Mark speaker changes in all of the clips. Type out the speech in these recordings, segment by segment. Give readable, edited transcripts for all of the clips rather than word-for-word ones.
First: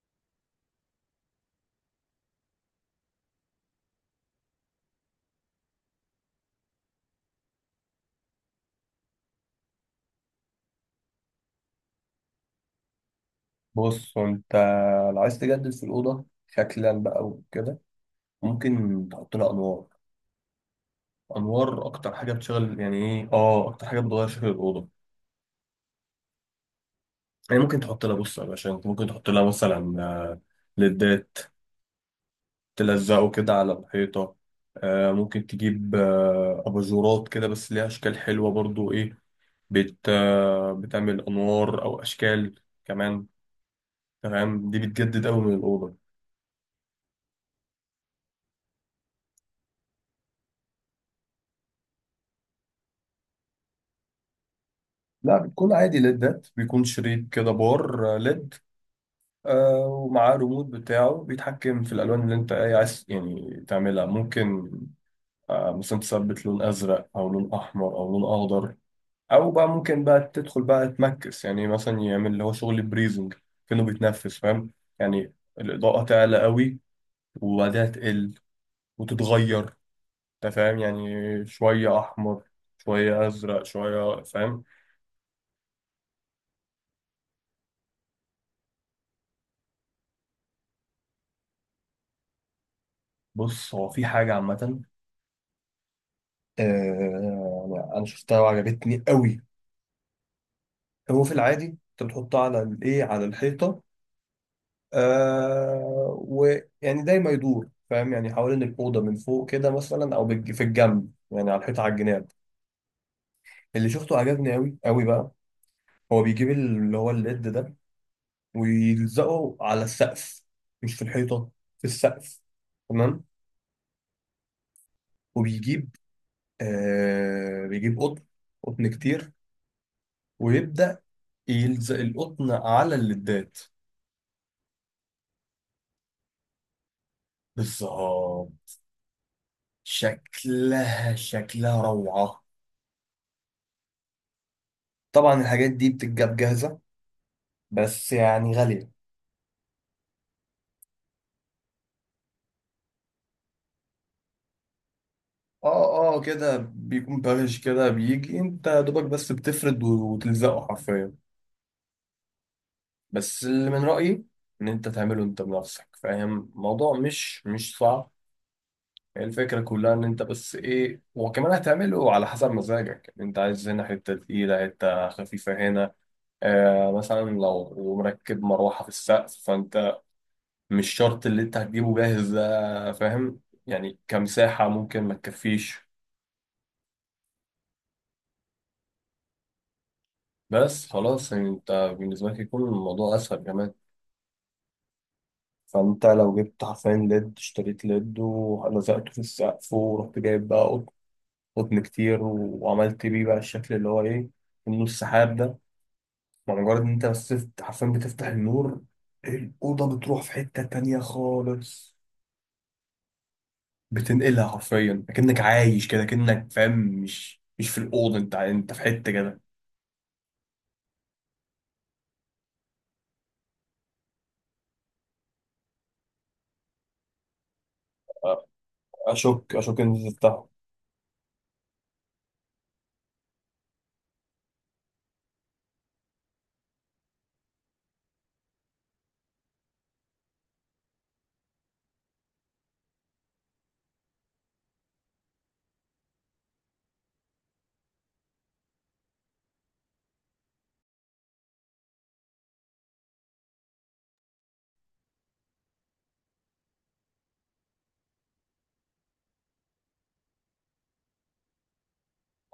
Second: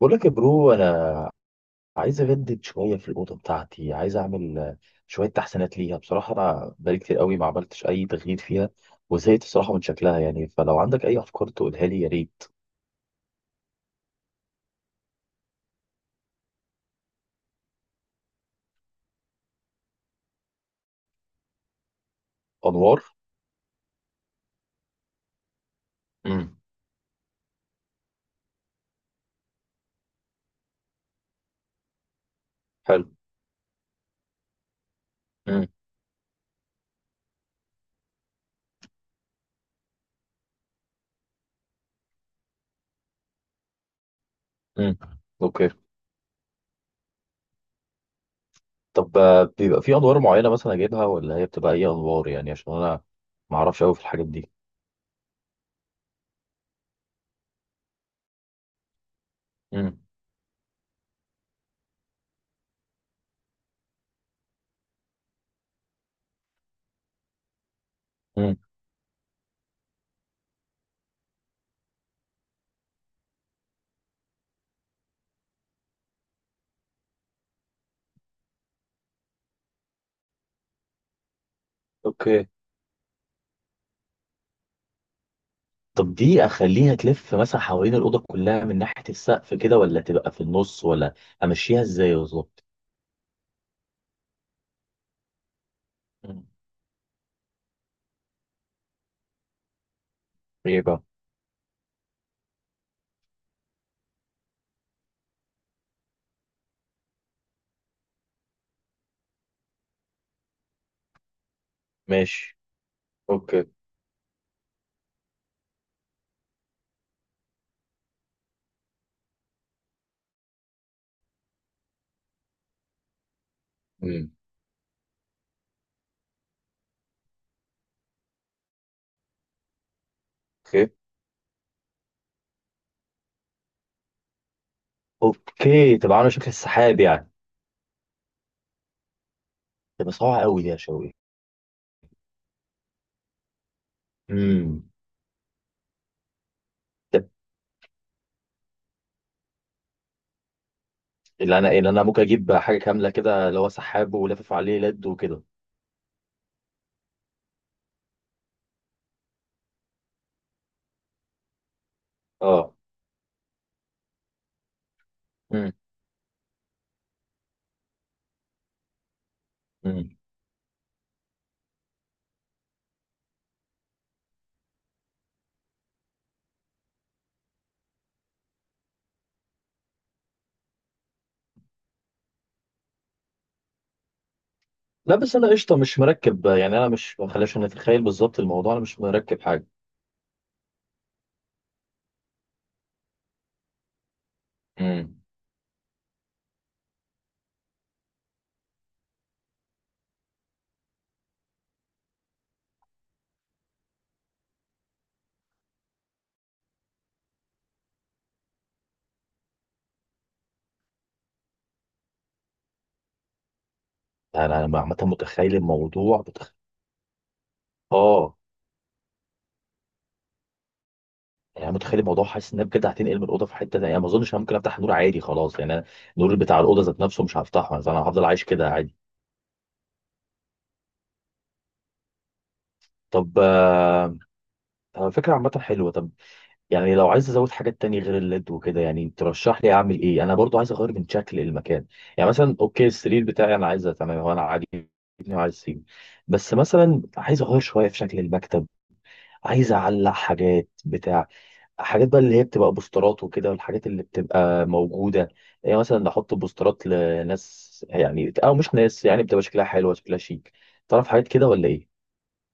Speaker 1: بقول لك يا برو، انا عايز اجدد شويه في الاوضه بتاعتي. عايز اعمل شويه تحسينات ليها. بصراحه انا بقالي كتير قوي ما عملتش اي تغيير فيها، وزهقت بصراحه من شكلها. يعني فلو عندك اي افكار تقولها لي يا ريت.
Speaker 2: بص انت لو عايز تجدد في الأوضة شكلا بقى وكده، ممكن تحط لها أنوار. أنوار أكتر حاجة بتشغل، يعني
Speaker 1: انوار.
Speaker 2: إيه، أكتر حاجة بتغير شكل الأوضة.
Speaker 1: امم.
Speaker 2: يعني ممكن تحط لها بص يا باشا، انت ممكن تحط لها مثلا، ليدات
Speaker 1: حلو.
Speaker 2: تلزقه كده على الحيطة. ممكن
Speaker 1: امم.
Speaker 2: تجيب، أباجورات كده، بس ليها أشكال حلوة برضو. إيه، بت آه، بتعمل أنوار أو أشكال كمان. تمام، دي
Speaker 1: امم.
Speaker 2: بتجدد أوي من
Speaker 1: اوكي.
Speaker 2: الأوضة.
Speaker 1: طب بيبقى في انوار معينه مثلا اجيبها ولا هي بتبقى اي انوار؟ يعني عشان انا ما اعرفش قوي في الحاجات دي.
Speaker 2: لا، بتكون عادي ليدات، بيكون شريط كده، بار ليد،
Speaker 1: امم.
Speaker 2: ومعاه ريموت بتاعه بيتحكم في الألوان اللي أنت إيه عايز يعني تعملها. ممكن مثلا تثبت لون أزرق أو لون أحمر أو لون
Speaker 1: امم.
Speaker 2: أخضر. أو بقى ممكن بقى تدخل بقى تمكس، يعني مثلا يعمل اللي هو شغل بريزنج، كأنه بيتنفس، فاهم يعني؟ الإضاءة تعلى قوي وبعدها تقل وتتغير، أنت فاهم؟ يعني شوية أحمر
Speaker 1: اوكي.
Speaker 2: شوية أزرق شوية، فاهم؟
Speaker 1: طب دي اخليها تلف مثلا حوالين الاوضه كلها من ناحيه السقف كده، ولا تبقى في النص، ولا امشيها ازاي بالظبط؟
Speaker 2: بص، هو في حاجة عامة،
Speaker 1: مم.
Speaker 2: آه، أنا شفتها وعجبتني قوي.
Speaker 1: ايه بقى؟
Speaker 2: هو في العادي انت بتحطها على الايه على الحيطه، ويعني دايما يدور، فاهم يعني؟ حوالين الاوضه من فوق كده مثلا، او في الجنب، يعني على الحيطه، على الجناب.
Speaker 1: ماشي. اوكي.
Speaker 2: اللي شفته عجبني قوي قوي بقى. هو بيجيب اللي هو الليد ده ويلزقه على السقف، مش في الحيطه، في السقف، تمام.
Speaker 1: امم.
Speaker 2: وبيجيب، بيجيب قطن، قطن كتير،
Speaker 1: اوكي.
Speaker 2: ويبدا يلزق القطن على الليدات.
Speaker 1: اوكي، تبقى عامله شكل السحاب يعني.
Speaker 2: بالظبط،
Speaker 1: تبقى صعبه قوي دي يا شوقي.
Speaker 2: شكلها شكلها روعة.
Speaker 1: امم.
Speaker 2: طبعا الحاجات دي بتتجاب جاهزة،
Speaker 1: طب
Speaker 2: بس يعني غالية.
Speaker 1: اللي انا ممكن اجيب حاجه كامله كده، اللي هو سحاب ولافف عليه لد وكده.
Speaker 2: اه اه، كده بيكون بارش، كده بيجي انت يا دوبك بس بتفرد وتلزقه حرفيا.
Speaker 1: اه.
Speaker 2: بس اللي من رأيي ان انت تعمله انت
Speaker 1: مم.
Speaker 2: بنفسك، فاهم؟ الموضوع مش صعب. هي الفكرة كلها ان
Speaker 1: مم.
Speaker 2: انت بس ايه، وكمان هتعمله على حسب مزاجك، انت عايز هنا حتة تقيلة، حتة خفيفة هنا. مثلا لو مركب مروحة في السقف، فانت مش شرط اللي انت هتجيبه جاهز ده، فاهم؟ يعني كمساحة ممكن ما
Speaker 1: لا بس انا قشطه
Speaker 2: تكفيش.
Speaker 1: مش مركب، يعني انا مش، ما خليش نتخيل بالظبط الموضوع، انا مش مركب حاجه.
Speaker 2: بس خلاص، يعني انت بالنسبة لك يكون الموضوع اسهل كمان.
Speaker 1: امم.
Speaker 2: فانت لو جبت حرفيا ليد، اشتريت ليد ولزقته في السقف، ورحت جايب بقى قطن كتير، وعملت بيه بقى الشكل اللي هو ايه، النور السحاب ده. مع مجرد ان انت بس حرفيا بتفتح النور، الأوضة بتروح في حتة تانية خالص، بتنقلها
Speaker 1: انا عامه
Speaker 2: حرفيا، كأنك
Speaker 1: متخيل
Speaker 2: عايش كده،
Speaker 1: الموضوع،
Speaker 2: كأنك، فاهم؟ مش في الأوضة، انت
Speaker 1: اه.
Speaker 2: انت في حتة كده.
Speaker 1: يعني أنا متخيل الموضوع، حاسس ان انا بجد هتنقل من الاوضه في حته تانية. يعني ما اظنش انا ممكن افتح النور عادي خلاص. يعني أنا النور بتاع الاوضه ذات نفسه مش هفتحه، فانا هفضل عايش كده عادي.
Speaker 2: اشك ان انت تفتحه.
Speaker 1: طب طب فكره عامه حلوه. طب يعني لو عايز ازود حاجات تانية غير الليد وكده، يعني ترشح لي اعمل ايه؟ انا برضو عايز اغير من شكل المكان. يعني مثلا اوكي، السرير بتاعي انا عايزه تمام، هو انا عاجبني وعايز اسيبه. بس مثلا عايز اغير شويه في شكل المكتب. عايز اعلق حاجات بتاع، حاجات بقى اللي هي بتبقى بوسترات وكده، والحاجات اللي بتبقى موجودة. يعني مثلا نحط بوسترات لناس، يعني أو مش ناس يعني، بتبقى شكلها حلوة شكلها شيك. تعرف حاجات كده ولا إيه؟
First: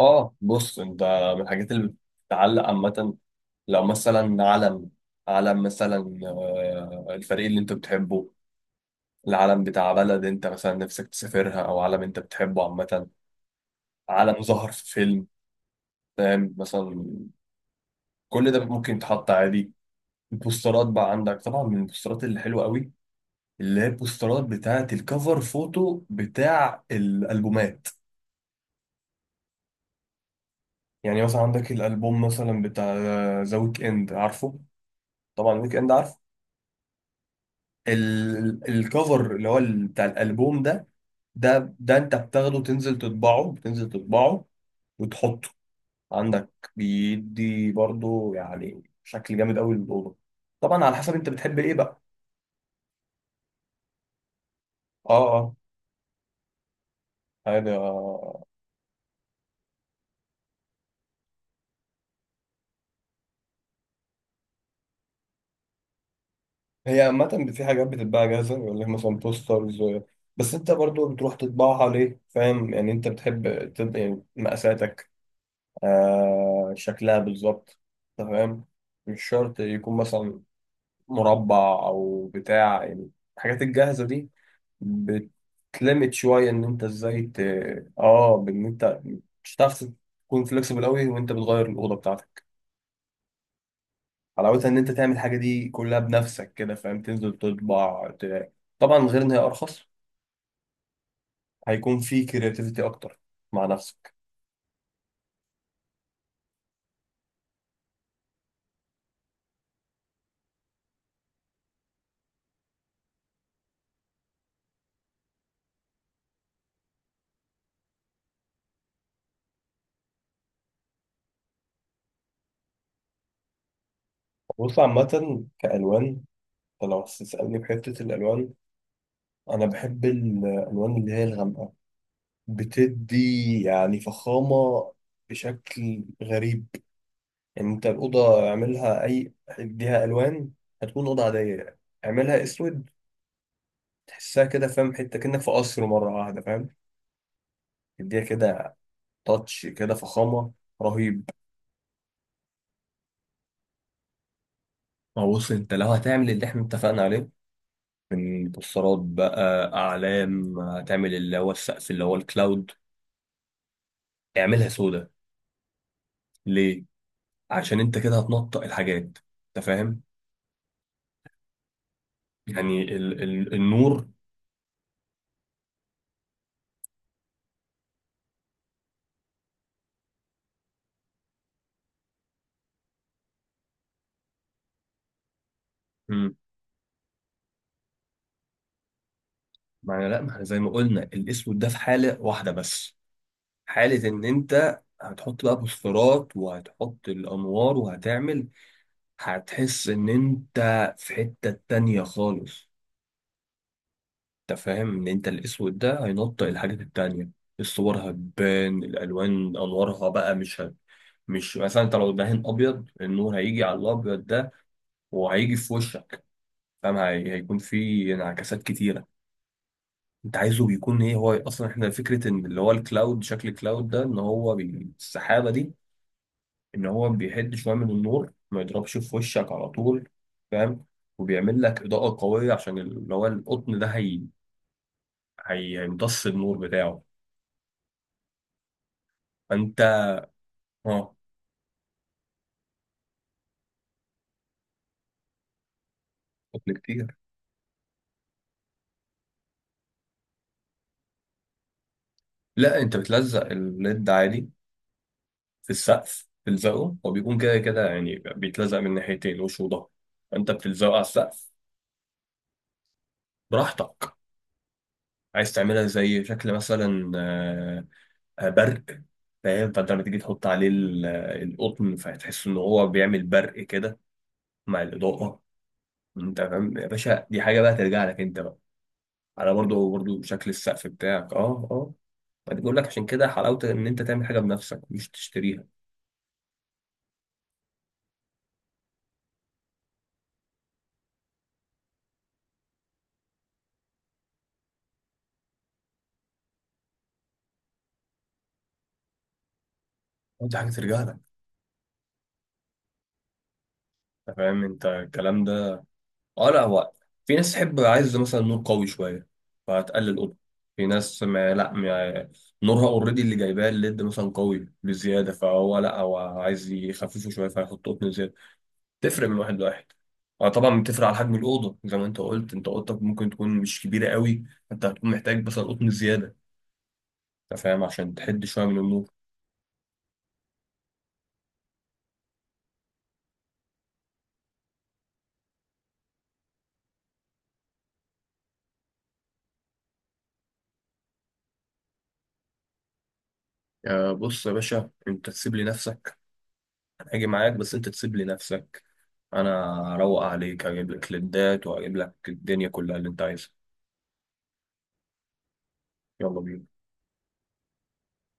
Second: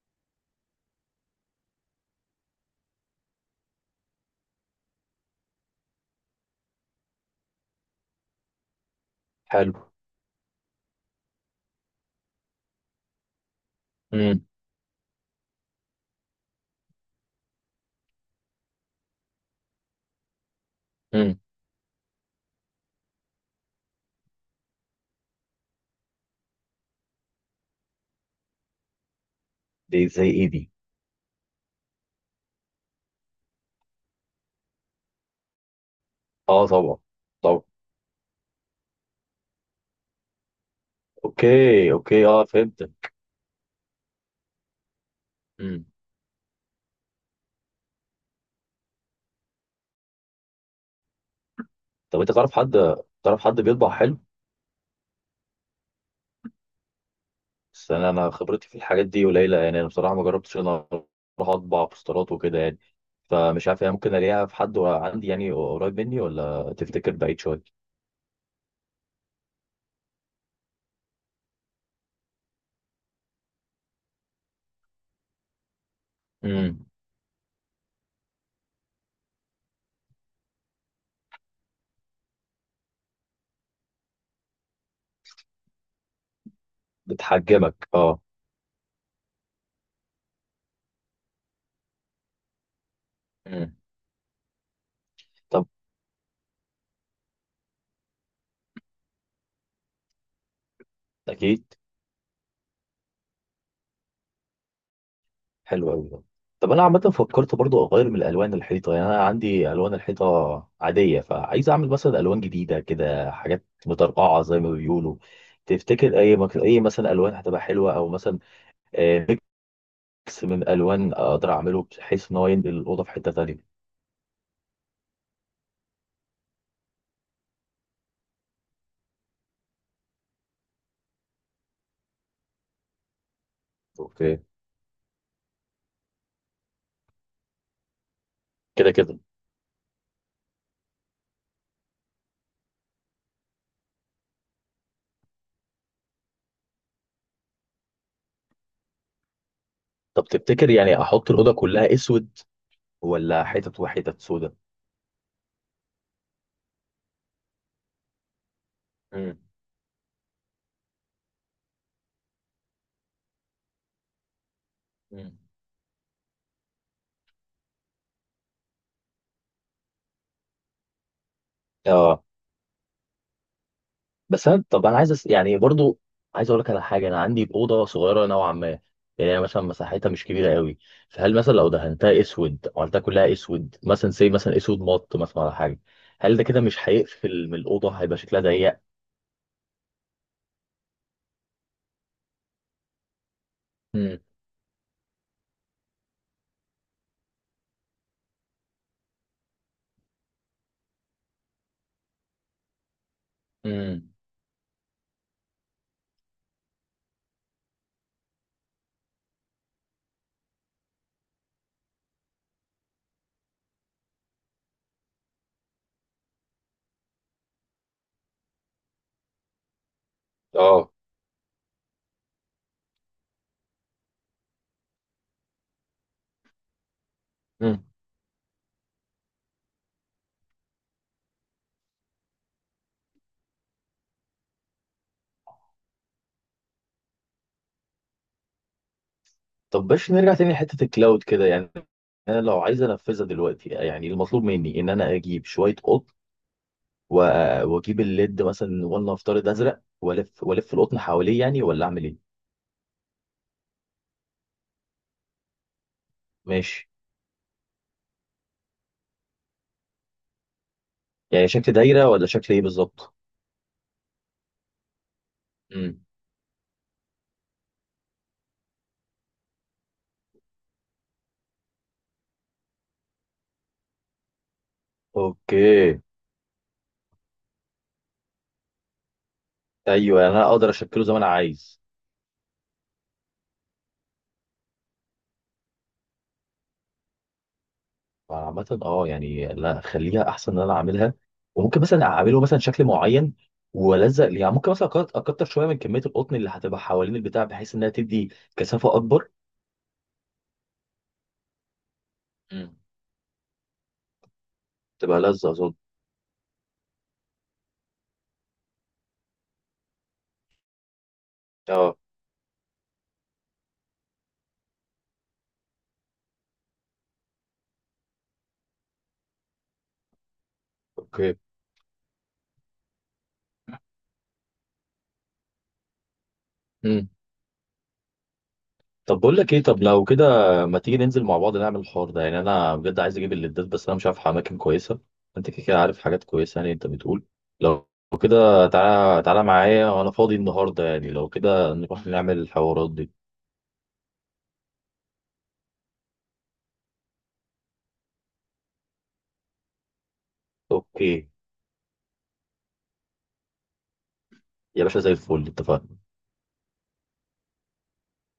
Speaker 2: اه، بص انت، من الحاجات اللي بتتعلق عامه، لو مثلا علم، علم مثلا، الفريق اللي انت بتحبه، العلم
Speaker 1: حلو.
Speaker 2: بتاع بلد انت مثلا نفسك تسافرها، او علم انت بتحبه عامه، علم
Speaker 1: امم.
Speaker 2: ظهر في فيلم، فاهم مثلا؟ كل ده ممكن يتحط عادي. البوسترات بقى
Speaker 1: امم.
Speaker 2: عندك طبعا، من البوسترات اللي حلوه قوي، اللي هي البوسترات بتاعه الكفر فوتو بتاع الالبومات.
Speaker 1: دي زي إيه دي؟
Speaker 2: يعني مثلا عندك الالبوم مثلا بتاع ذا ويك اند، عارفه طبعا؟ ويك اند عارف.
Speaker 1: أه طبعا، طبعا.
Speaker 2: الكفر اللي هو بتاع الالبوم ده، ده
Speaker 1: أوكي،
Speaker 2: ده انت
Speaker 1: أوكي، أه
Speaker 2: بتاخده
Speaker 1: فهمت.
Speaker 2: تنزل تطبعه، بتنزل تطبعه وتحطه
Speaker 1: امم.
Speaker 2: عندك بيدي برضو، يعني شكل جامد قوي للاوضه. طبعا على حسب انت بتحب ايه بقى.
Speaker 1: طب أنت تعرف حد بيطبع حلو؟
Speaker 2: اه اه، عادي. آه.
Speaker 1: بس أنا
Speaker 2: آه.
Speaker 1: خبرتي في الحاجات دي قليلة. يعني أنا بصراحة ما جربتش إن أنا أروح أطبع بوسترات وكده يعني. فمش عارف، يعني ممكن ألاقيها في حد عندي يعني قريب مني، ولا
Speaker 2: هي
Speaker 1: تفتكر بعيد
Speaker 2: عامة
Speaker 1: شوية؟
Speaker 2: في حاجات بتتباع جاهزة، يقول لك مثلا بوسترز، بس انت برضو بتروح تطبعها ليه، فاهم يعني؟ انت بتحب يعني مقاساتك،
Speaker 1: مم.
Speaker 2: شكلها بالظبط، أنت فاهم؟ مش شرط يكون مثلا مربع او بتاع يعني، الحاجات الجاهزه دي بتلمت شويه ان انت ازاي
Speaker 1: بتحجمك اه.
Speaker 2: اه، بان انت مش هتعرف تكون فليكسبل قوي وانت بتغير الاوضه بتاعتك.
Speaker 1: مم.
Speaker 2: حلاوتها ان انت تعمل الحاجه دي
Speaker 1: طب.
Speaker 2: كلها بنفسك كده، فاهم؟ تنزل تطبع طبعا غير ان هي ارخص.
Speaker 1: اكيد.
Speaker 2: هيكون في كرياتيفيتي اكتر مع نفسك.
Speaker 1: حلو قوي ده. طب انا عامه فكرت برضو اغير من الالوان الحيطه. يعني انا عندي الوان الحيطه عاديه، فعايز اعمل مثلا الوان جديده كده، حاجات مترقعه زي ما بيقولوا. تفتكر اي اي مثلا الوان هتبقى حلوه، او مثلا آه، ميكس من الوان اقدر اعمله بحيث ان هو ينقل الاوضه في حته تانيه.
Speaker 2: بص عامه كالوان، أنت لو هتسالني في حته الالوان، انا بحب الالوان اللي هي الغامقه، بتدي يعني
Speaker 1: اوكي.
Speaker 2: فخامة بشكل غريب. يعني انت الأوضة
Speaker 1: كده
Speaker 2: اعملها
Speaker 1: كده.
Speaker 2: أي اديها ألوان، هتكون أوضة عادية. اعملها أسود، تحسها كده، فاهم؟ حتة كأنك في قصر مرة واحدة، فاهم؟ اديها كده تاتش كده،
Speaker 1: طب
Speaker 2: فخامة
Speaker 1: تفتكر يعني
Speaker 2: رهيب.
Speaker 1: احط الاوضه كلها اسود، ولا حتت وحتت سودا؟
Speaker 2: ما هو بص انت لو هتعمل اللي احنا اتفقنا عليه، من بوسترات
Speaker 1: مم.
Speaker 2: بقى، أعلام، هتعمل اللي هو السقف اللي هو الكلاود، اعملها سودا.
Speaker 1: مم.
Speaker 2: ليه؟ عشان انت كده هتنطق الحاجات، انت فاهم؟
Speaker 1: اه.
Speaker 2: يعني ال النور.
Speaker 1: بس انا طب انا عايز يعني برضو عايز اقول لك على حاجه، انا عندي اوضه صغيره نوعا ما. يعني هي مثلا مساحتها مش كبيره قوي. فهل مثلا لو دهنتها اسود، عملتها كلها اسود مثلا، زي مثلا اسود مط مثلا على حاجه، هل ده كده مش هيقفل من الاوضه هيبقى شكلها ضيق؟
Speaker 2: ما انا، لا، ما احنا زي ما قلنا الاسود ده في حالة واحدة بس، حالة
Speaker 1: امم.
Speaker 2: ان انت هتحط بقى بوسترات وهتحط الانوار وهتعمل، هتحس ان انت في حتة تانية خالص.
Speaker 1: امم.
Speaker 2: انت فاهم ان انت الاسود ده هينطق الحاجات التانية، الصور هتبان، الالوان، انوارها بقى مش مش مثلا، انت لو دهن ابيض، النور هيجي على الابيض ده وهيجي في وشك، فاهم؟ هيكون في انعكاسات كتيرة. انت عايزه
Speaker 1: اه.
Speaker 2: بيكون ايه؟ هو اصلا احنا فكره ان اللي هو الكلاود، شكل الكلاود ده، ان هو السحابه دي، ان هو بيحد شويه
Speaker 1: مم.
Speaker 2: من النور، ما يضربش في وشك على طول، فاهم؟ وبيعمل لك اضاءه قويه، عشان اللي هو القطن ده هيمتص النور بتاعه، فانت.
Speaker 1: طب باش نرجع تاني لحته
Speaker 2: اه،
Speaker 1: الكلاود كده يعني. انا لو عايز انفذها دلوقتي، يعني المطلوب مني ان انا اجيب شويه قطن،
Speaker 2: قطن كتير.
Speaker 1: واجيب الليد مثلا ولنفترض ازرق، والف والف القطن حواليه يعني، ولا اعمل ايه؟
Speaker 2: لا، انت بتلزق الليد عادي في السقف،
Speaker 1: ماشي.
Speaker 2: بتلزقه، هو بيكون كده كده يعني، بيتلزق من ناحيتين، وش وظهر. فانت بتلزقه على السقف،
Speaker 1: يعني شكل دايرة ولا شكل ايه بالظبط؟
Speaker 2: براحتك. عايز تعملها
Speaker 1: امم.
Speaker 2: زي شكل مثلا، برق، فاهم؟ فانت لما تيجي تحط عليه القطن، فهتحس ان هو بيعمل برق كده مع الاضاءه.
Speaker 1: اوكي.
Speaker 2: انت فاهم يا باشا؟ دي حاجه بقى ترجع لك انت بقى، على برضه برضه
Speaker 1: ايوه يعني انا
Speaker 2: شكل
Speaker 1: اقدر
Speaker 2: السقف
Speaker 1: اشكله زي ما انا
Speaker 2: بتاعك. اه
Speaker 1: عايز.
Speaker 2: اه، فدي بقول لك عشان كده حلاوه ان انت تعمل حاجه بنفسك مش تشتريها.
Speaker 1: عامة اه، يعني لا، خليها احسن ان انا اعملها. وممكن مثلا اعمله مثلا شكل معين والزق ليه. يعني ممكن مثلا اكتر شويه من كميه القطن اللي هتبقى حوالين البتاع، بحيث انها تدي كثافه اكبر.
Speaker 2: دي حاجه ترجع لك،
Speaker 1: امم.
Speaker 2: انت فاهم انت
Speaker 1: تبقى
Speaker 2: الكلام
Speaker 1: لذة
Speaker 2: ده؟
Speaker 1: اظن.
Speaker 2: اه، لا، هو في ناس تحب، عايز مثلا نور قوي شويه، فهتقلل اوضه. في ناس ما لا،
Speaker 1: اه.
Speaker 2: ما نورها اوريدي اللي جايباه الليد مثلا قوي بزياده، فهو لا هو عايز يخففه شويه، فيحط قطن زياده. تفرق من واحد لواحد. اه طبعا، بتفرق على حجم
Speaker 1: اوكي.
Speaker 2: الاوضه زي ما انت قلت، انت اوضتك ممكن تكون مش كبيره قوي، انت هتكون محتاج مثلا قطن زياده، انت فاهم، عشان تحد شويه من النور.
Speaker 1: طب بقول لك ايه، طب لو كده ما تيجي ننزل مع بعض نعمل الحوار ده؟ يعني انا بجد عايز اجيب الليدات بس انا مش عارف اماكن كويسه. انت كده كده عارف حاجات كويسه. يعني انت بتقول، لو كده تعالى، تعالى معايا وانا فاضي النهارده. يعني لو كده نروح نعمل الحوارات دي.
Speaker 2: بص يا باشا، انت تسيب لي نفسك، انا هاجي معاك، بس انت تسيب لي نفسك. انا اروق عليك، اجيب لك
Speaker 1: اوكي
Speaker 2: ليدات، واجيب لك الدنيا كلها اللي انت عايزها.
Speaker 1: يا باشا، زي الفل، اتفقنا.
Speaker 2: يلا بينا.